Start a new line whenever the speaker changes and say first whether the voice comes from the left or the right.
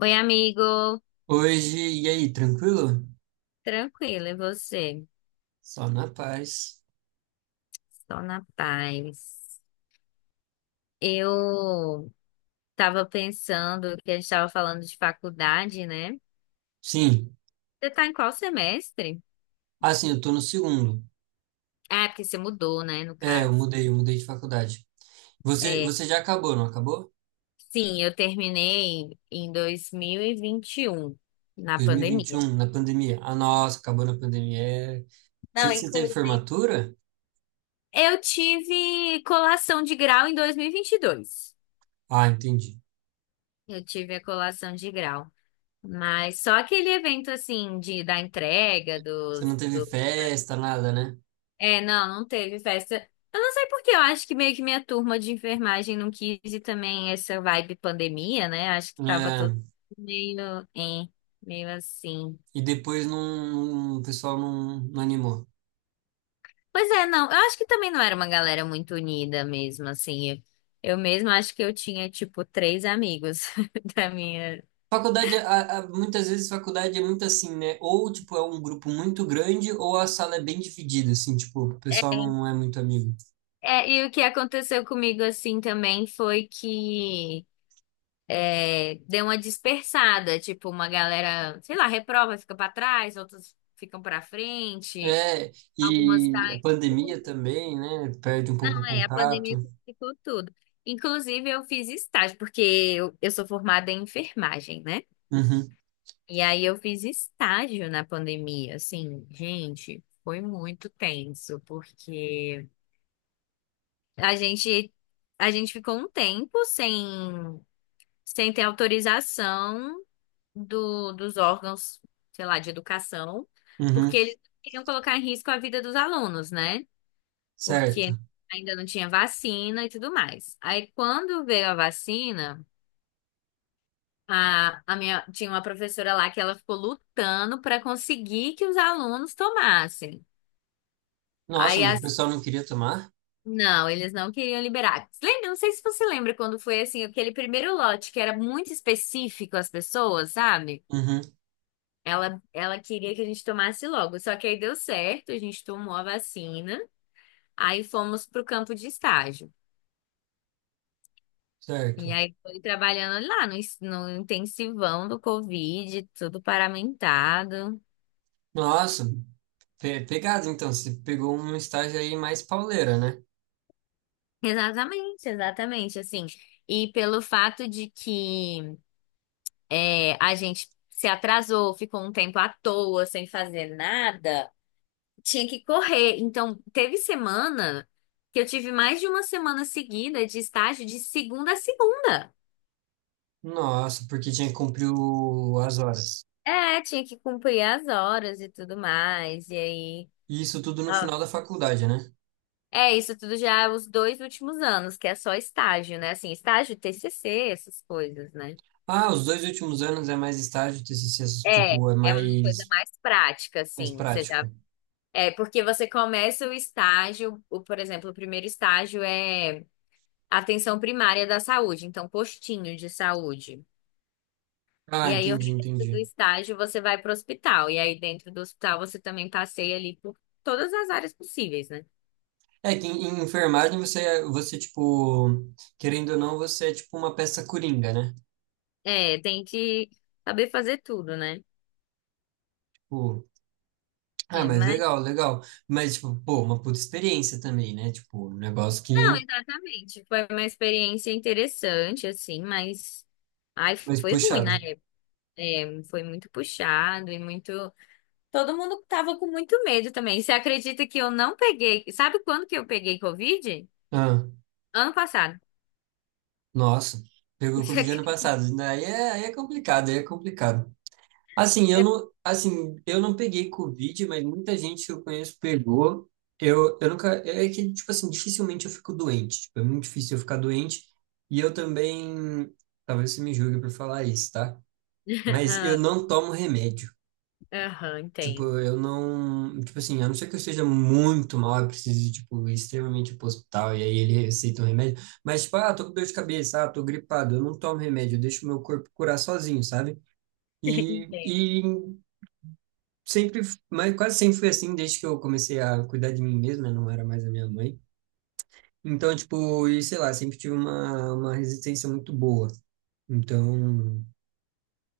left: Oi, amigo.
right: Hoje, e aí, tranquilo?
left: Tranquilo, e você?
right: Só na paz.
left: Estou na paz. Eu estava pensando que a gente estava falando de faculdade, né? Você
right: Sim.
left: está em qual semestre?
right: Ah, sim, eu tô no segundo.
left: Ah, porque você mudou, né, no
right: É, eu
left: caso.
right: mudei, eu mudei de faculdade. Você,
left: É,
right: você já acabou, não acabou?
left: sim, eu terminei em dois mil e vinte e um na
right: Dois mil e vinte e
left: pandemia.
right: um na pandemia. Ah, nossa, acabou na pandemia. É. Você,
left: Não,
right: você teve
left: inclusive,
right: formatura?
left: eu tive colação de grau em dois mil e vinte e dois.
right: Ah, entendi.
left: Eu tive a colação de grau. Mas só aquele evento assim de da entrega
right: Você
left: dos
right: não teve
left: do.
right: festa, nada, né?
left: É, não, não teve festa. Eu não sei porque eu acho que meio que minha turma de enfermagem não quis e também essa vibe pandemia, né? Acho que tava
right: É,
left: todo meio, hein, meio assim.
right: e depois o pessoal não animou.
left: Pois é, não, eu acho que também não era uma galera muito unida mesmo, assim. Eu mesma acho que eu tinha tipo três amigos da minha.
right: Faculdade, muitas vezes faculdade é muito assim, né? Ou, tipo, é um grupo muito grande, ou a sala é bem dividida, assim, tipo, o
left: É,
right: pessoal não é muito amigo.
left: é, e o que aconteceu comigo assim também foi que deu uma dispersada, tipo, uma galera, sei lá, reprova, fica pra trás, outros ficam pra frente,
right: É,
left: algumas
right: e a
left: caem.
right: pandemia também, né? Perde um pouco o
left: É, a
right: contato.
left: pandemia ficou tudo. Inclusive, eu fiz estágio, porque eu sou formada em enfermagem, né?
right: Uhum,
left: E aí eu fiz estágio na pandemia, assim, gente, foi muito tenso, porque a gente a gente ficou um tempo sem ter autorização dos órgãos, sei lá, de educação,
right: uhum,
left: porque eles não queriam colocar em risco a vida dos alunos, né?
right: certo.
left: Porque ainda não tinha vacina e tudo mais. Aí, quando veio a vacina, a minha, tinha uma professora lá que ela ficou lutando para conseguir que os alunos tomassem.
right: Nossa,
left: Aí,
right: mas o pessoal não queria tomar?
left: não, eles não queriam liberar. Lembra, não sei se você lembra quando foi assim, aquele primeiro lote que era muito específico às pessoas, sabe?
right: Uhum,
left: Ela queria que a gente tomasse logo, só que aí deu certo, a gente tomou a vacina, aí fomos pro campo de estágio. E
right: certo.
left: aí foi trabalhando lá no intensivão do Covid, tudo paramentado.
right: Nossa, pegado, então, você pegou um estágio aí mais pauleira, né?
left: Exatamente, exatamente, assim. E pelo fato de que a gente se atrasou, ficou um tempo à toa, sem fazer nada, tinha que correr. Então, teve semana que eu tive mais de uma semana seguida de estágio de segunda a segunda.
right: Nossa, porque tinha que cumprir as horas.
left: É, tinha que cumprir as horas e tudo mais. E aí.
right: E isso tudo no final
left: Nossa.
right: da faculdade, né?
left: É, isso tudo já é os 2 últimos anos, que é só estágio, né? Assim, estágio, TCC, essas coisas, né?
right: Ah, os dois últimos anos é mais estágio, TCC,
left: É,
right: tipo, é
left: é uma coisa
right: mais,
left: mais prática,
right: mais
left: assim. Você já.
right: prático.
left: É, porque você começa o estágio, o, por exemplo, o primeiro estágio é atenção primária da saúde, então postinho de saúde.
right: Ah,
left: E aí o
right: entendi,
left: resto do
right: entendi.
left: estágio você vai para o hospital. E aí dentro do hospital você também passeia ali por todas as áreas possíveis, né?
right: É que em enfermagem você, tipo, querendo ou não, você é tipo uma peça coringa, né?
left: É, tem que saber fazer tudo, né?
right: Tipo, ah,
left: É,
right: mas
left: mas
right: legal, legal. Mas, tipo, pô, uma puta experiência também, né? Tipo, um negócio
left: não,
right: que
left: exatamente. Foi uma experiência interessante, assim, mas ai,
right: mais
left: foi ruim,
right: puxado.
left: né? É, foi muito puxado e muito. Todo mundo tava com muito medo também. Você acredita que eu não peguei? Sabe quando que eu peguei Covid?
right: Ah,
left: Ano passado.
right: nossa, pegou Covid ano passado. Aí é complicado, aí é complicado.
left: Eu-
right: Assim, eu não peguei Covid, mas muita gente que eu conheço pegou. Eu nunca, é que, tipo assim, dificilmente eu fico doente. Tipo, é muito difícil eu ficar doente. E eu também, talvez você me julgue por falar isso, tá? Mas
left: Ah,
right: eu não tomo remédio.
left: aham,
right: Tipo,
left: entendo.
right: eu não, tipo assim, a não ser que eu esteja muito mal, eu precise, tipo, extremamente ir pro hospital, e aí ele receita um remédio. Mas, tipo, ah, tô com dor de cabeça, ah, tô gripado, eu não tomo remédio, eu deixo meu corpo curar sozinho, sabe? E,
left: Entendo.
right: e sempre, mas quase sempre foi assim desde que eu comecei a cuidar de mim mesmo, né? Não era mais a minha mãe. Então, tipo, e sei lá, sempre tive uma resistência muito boa. Então,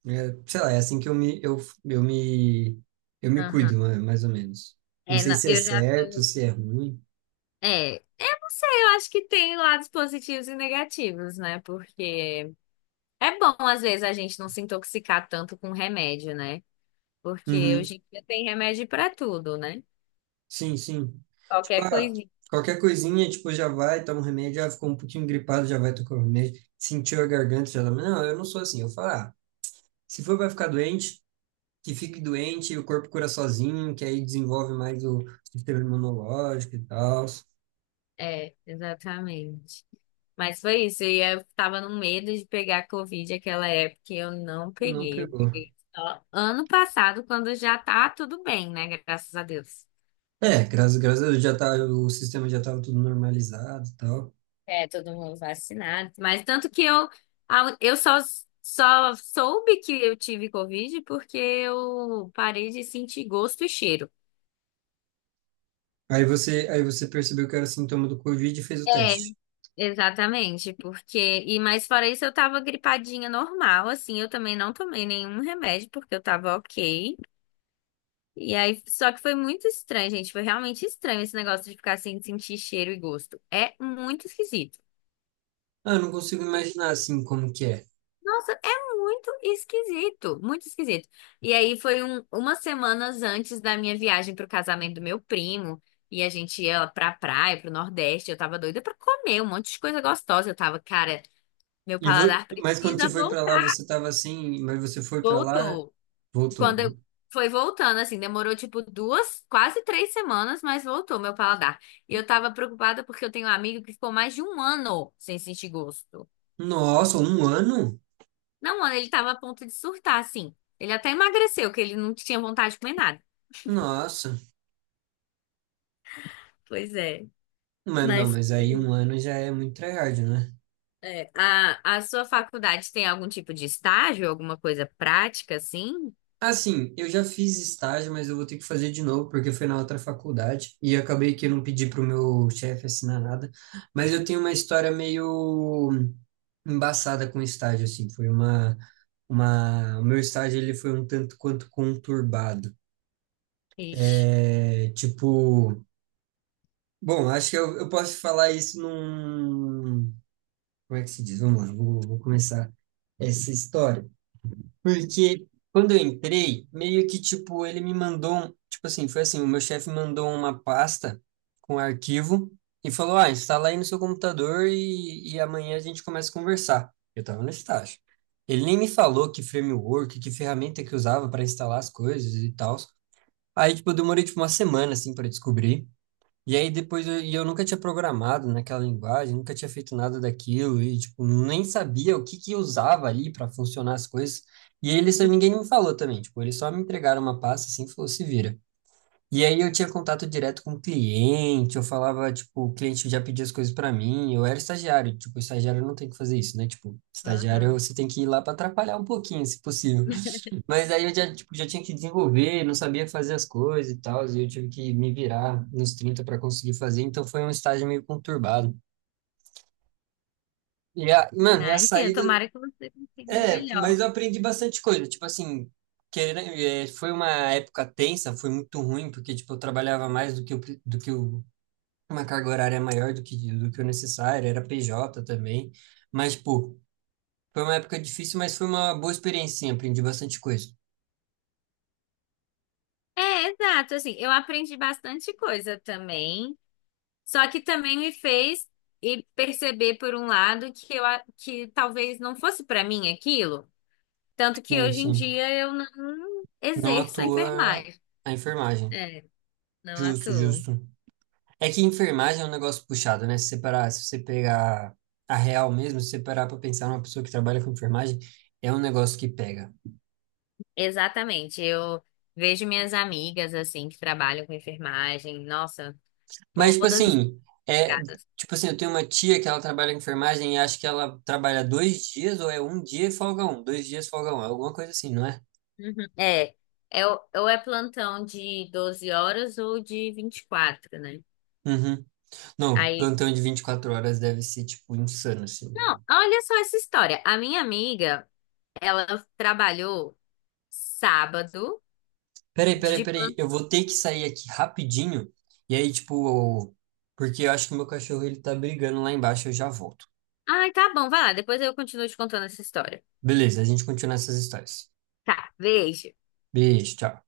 right: é, sei lá, é assim que eu me, eu me cuido,
left: Aham.
right: mais ou menos. Não
left: É,
right: sei
left: não,
right: se é
left: eu já
right: certo,
left: tô.
right: se é ruim.
left: É, eu não sei, eu acho que tem lados positivos e negativos, né? Porque é bom, às vezes, a gente não se intoxicar tanto com remédio, né? Porque
right: Uhum.
left: hoje em dia tem remédio pra tudo, né?
right: Sim, sim. Tipo,
left: Qualquer
right: ah,
left: coisinha.
right: qualquer coisinha, tipo, já vai, toma um remédio, ah, ficou um pouquinho gripado, já vai tocar o remédio, sentiu a garganta, já toma. Não, eu não sou assim. Eu falo, ah, se for, vai ficar doente, que fique doente e o corpo cura sozinho, que aí desenvolve mais o sistema imunológico e tal.
left: É, exatamente. Mas foi isso. E eu tava no medo de pegar Covid naquela época e eu não
right: Não
left: peguei. Eu
right: pegou.
left: peguei só ano passado, quando já tá tudo bem, né? Graças a Deus.
right: É, graças a Deus já tá, o sistema já estava tudo normalizado e tal.
left: É, todo mundo vacinado. Mas tanto que eu só soube que eu tive Covid porque eu parei de sentir gosto e cheiro.
right: Aí você percebeu que era sintoma do Covid e fez o
left: É.
right: teste.
left: Exatamente, porque. E mais fora isso, eu tava gripadinha normal, assim, eu também não tomei nenhum remédio, porque eu tava ok. E aí, só que foi muito estranho, gente. Foi realmente estranho esse negócio de ficar sem sentir cheiro e gosto. É muito esquisito.
right: Ah, eu não consigo imaginar assim como que é.
left: Nossa, é muito esquisito, muito esquisito. E aí foi umas semanas antes da minha viagem pro casamento do meu primo. E a gente ia lá pra praia, pro Nordeste. Eu tava doida pra comer um monte de coisa gostosa. Eu tava, cara, meu
right: E
left: paladar
right: mas quando você
left: precisa
right: foi para lá, você
left: voltar.
right: estava assim, mas você foi para lá,
left: Voltou.
right: voltou.
left: Quando eu. Foi voltando, assim, demorou tipo 2, quase 3 semanas, mas voltou meu paladar. E eu tava preocupada porque eu tenho um amigo que ficou mais de um ano sem sentir gosto.
right: Nossa, um ano?
left: Não, mano, ele tava a ponto de surtar, assim. Ele até emagreceu, que ele não tinha vontade de comer nada.
right: Nossa.
left: Pois é.
right: Mas não,
left: Mas
right: mas aí um
left: sim.
right: ano já é muito tryhard, né?
left: A sua faculdade tem algum tipo de estágio, alguma coisa prática, assim?
right: Assim, eu já fiz estágio, mas eu vou ter que fazer de novo, porque foi na outra faculdade, e acabei que eu não pedi pro meu chefe assinar nada, mas eu tenho uma história meio embaçada com estágio, assim, foi o meu estágio, ele foi um tanto quanto conturbado,
left: Ixi.
right: é, tipo, bom, acho que eu posso falar isso num, como é que se diz? Vamos lá, vou começar essa história. Porque quando eu entrei, meio que tipo, ele me mandou, tipo assim, foi assim, o meu chefe mandou uma pasta com arquivo e falou: "Ah, instala aí no seu computador e amanhã a gente começa a conversar". Eu tava no estágio. Ele nem me falou que framework, que ferramenta que usava para instalar as coisas e tal. Aí, tipo, eu demorei tipo uma semana assim para descobrir. E aí depois eu nunca tinha programado naquela linguagem, nunca tinha feito nada daquilo e tipo nem sabia o que que usava ali para funcionar as coisas. E aí eles ninguém me falou também, tipo, eles só me entregaram uma pasta assim, e falou se vira. E aí eu tinha contato direto com o cliente, eu falava, tipo, o cliente já pedia as coisas para mim, eu era estagiário, tipo, estagiário não tem que fazer isso, né? Tipo, estagiário
left: Aham.
right: você tem que ir lá para atrapalhar um pouquinho, se possível. Mas aí eu já, tipo, já tinha que desenvolver, não sabia fazer as coisas e tal, e eu tive que me virar nos 30 para conseguir fazer, então foi um estágio meio conturbado. E a, mano, e
left: Ah,
right: a
left: entendo.
right: saída,
left: Tomara que você consiga o
right: é, mas
left: melhor.
right: eu aprendi bastante coisa, tipo assim, querendo, é, foi uma época tensa, foi muito ruim, porque, tipo, eu trabalhava mais do que, o do que uma carga horária maior do que, o necessário, era PJ também, mas, tipo, foi uma época difícil, mas foi uma boa experiência, sim, aprendi bastante coisa.
left: É, exato. Assim, eu aprendi bastante coisa também, só que também me fez perceber, por um lado, que talvez não fosse pra mim aquilo, tanto que
right: Sim,
left: hoje em
right: sim.
left: dia eu não
right: Não
left: exerço a
right: atua
left: enfermagem.
right: a enfermagem.
left: É, não
right: Justo,
left: atuo.
right: justo. É que enfermagem é um negócio puxado, né? Se separar, se você pegar a real mesmo, se você parar para pensar numa pessoa que trabalha com enfermagem, é um negócio que pega.
left: Exatamente. Eu vejo minhas amigas assim que trabalham com enfermagem, nossa,
right: Mas, tipo
left: todas
right: assim, é,
left: estragadas.
right: tipo assim, eu tenho uma tia que ela trabalha com enfermagem e acho que ela trabalha dois dias, ou é um dia e folga um, dois dias folga um, é alguma coisa assim, não é?
left: Uhum. É, é, o ou é plantão de 12 horas ou de 24, né?
right: Uhum. Não,
left: Aí
right: plantão de 24 horas deve ser, tipo, insano, assim.
left: não, olha só essa história. A minha amiga, ela trabalhou sábado
right: Peraí, peraí,
left: de
right: peraí.
left: plantão.
right: Eu vou ter que sair aqui rapidinho. E aí, tipo, porque eu acho que o meu cachorro ele tá brigando lá embaixo, eu já volto.
left: Ai, tá bom, vai lá, depois eu continuo te contando essa história.
right: Beleza, a gente continua essas histórias.
left: Tá, beijo.
right: Beijo, tchau.